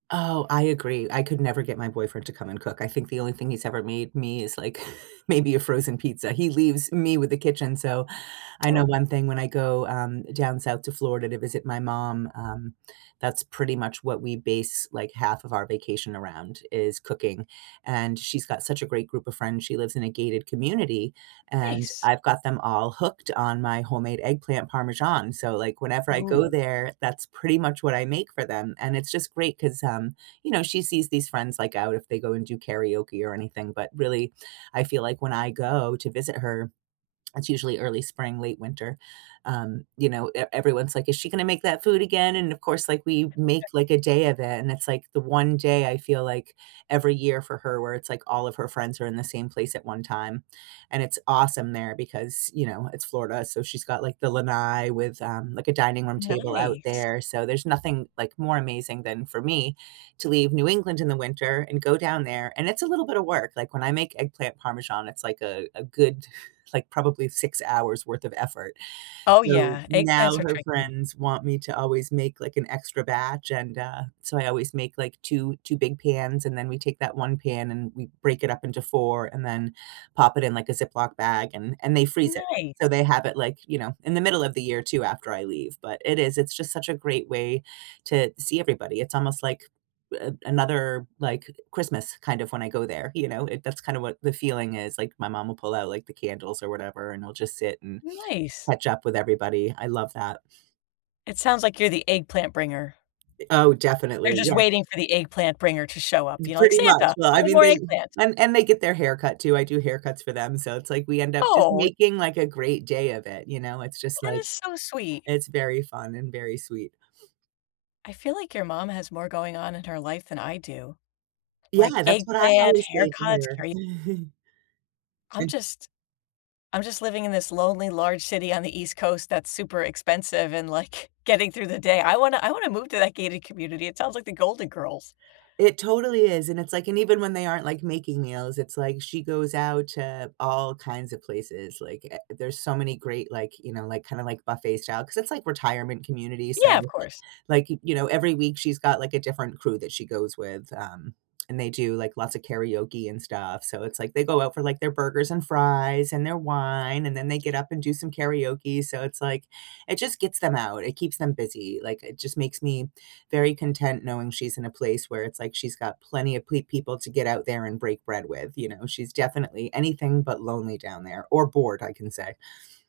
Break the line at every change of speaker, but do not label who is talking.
Oh, I agree. I could never get my boyfriend to come and cook. I think the only thing he's ever made me is, like, maybe a frozen pizza. He leaves me with the kitchen, so, I know
Oh.
1 thing when I go, um, down south to Florida to visit my mom, um, that's pretty much what we base, like, half of our vacation around is cooking. And she's got such a great group of friends. She lives in a gated community and
Nice.
I've got them all hooked on my homemade eggplant parmesan, so, like, whenever I go
Ooh.
there, that's pretty much what I make for them. And it's just great 'cause, um, you know, she sees these friends, like, out if they go and do karaoke or anything, but really, I feel like when I go to visit her, it's usually early spring, late winter. Um, you know, e everyone's, like, "Is she gonna make that food again?" And of course, like, we make,
[unintelligible]
like, a day of it, and it's, like, the 1 day I feel like every year for her where it's, like, all of her friends are in the same place at 1 time. And it's awesome there because, you know, it's Florida, so, she's got, like, the lanai with, um, like, a dining room table out
Nice.
there. So, there's nothing, like, more amazing than for me to leave New England in the winter and go down there and it's a little bit of work. Like, when I make eggplant parmesan, it's, like, a a good, like, probably 6 hours worth of effort.
Oh,
So,
yeah.
now
Eggplants are
her
tricky.
friends want me to always make, like, an extra batch and, uh, so, I always make, like, two 2 big pans and then we take that 1 pan and we break it up into 4 and then pop it in, like, a Ziploc bag and and they freeze it. So,
Nice.
they have it, like, you know, in the middle of the year too after I leave, but it is it's just such a great way to see everybody, it's almost like a another, like, Christmas kind of when I go there, you know? It that's kind of what the feeling is. Like, my mom will pull out like the candles or whatever and I'll just sit and
Nice.
catch up with everybody. I love that.
It sounds like you're the eggplant bringer.
I oh,
They're
definitely,
just
yeah
waiting for the eggplant bringer to show
M
up, you know, like
pretty much.
Santa,
Well,
but
I
with
mean
more
they
eggplant.
and and they get their haircut too. I do haircuts for them, so, it's, like, we end up just
Oh, it
making, like, a great day of it, you know? It's just,
That
like
is so sweet.
It's very fun and very sweet.
I feel like your mom has more going on in her life than I do-
Yeah,
like
that's what I
eggplant,
always say to
haircuts,
her.
kara I'm
And
just I'm just living in this lonely, large city on the East Coast that's super expensive and, like, getting through the day. I wanna I wanna move to that gated community. It sounds like The Golden Girls.
It totally is, and it's like and even when they aren't, like, making meals, it's, like, she goes out to all kinds of places like, eh, there's so many great, like, you know, like, kinda, like, buffet style 'cause it's, like, retirement community, so,
Yeah, of course.
like, you know, every week she's got, like, a different crew that she goes with, um, and they do, like, lots of karaoke and stuff. So, it's, like, they go out for, like, their burgers and fries and their wine, and then they get up and do some karaoke. So it's, like it just gets them out, it keeps them busy, like, it just makes me very content knowing she's in a place where it's, like, she's got plenty of ple people to get out there and break bread with, you know? She's definitely anything but lonely down there or bored, I can say.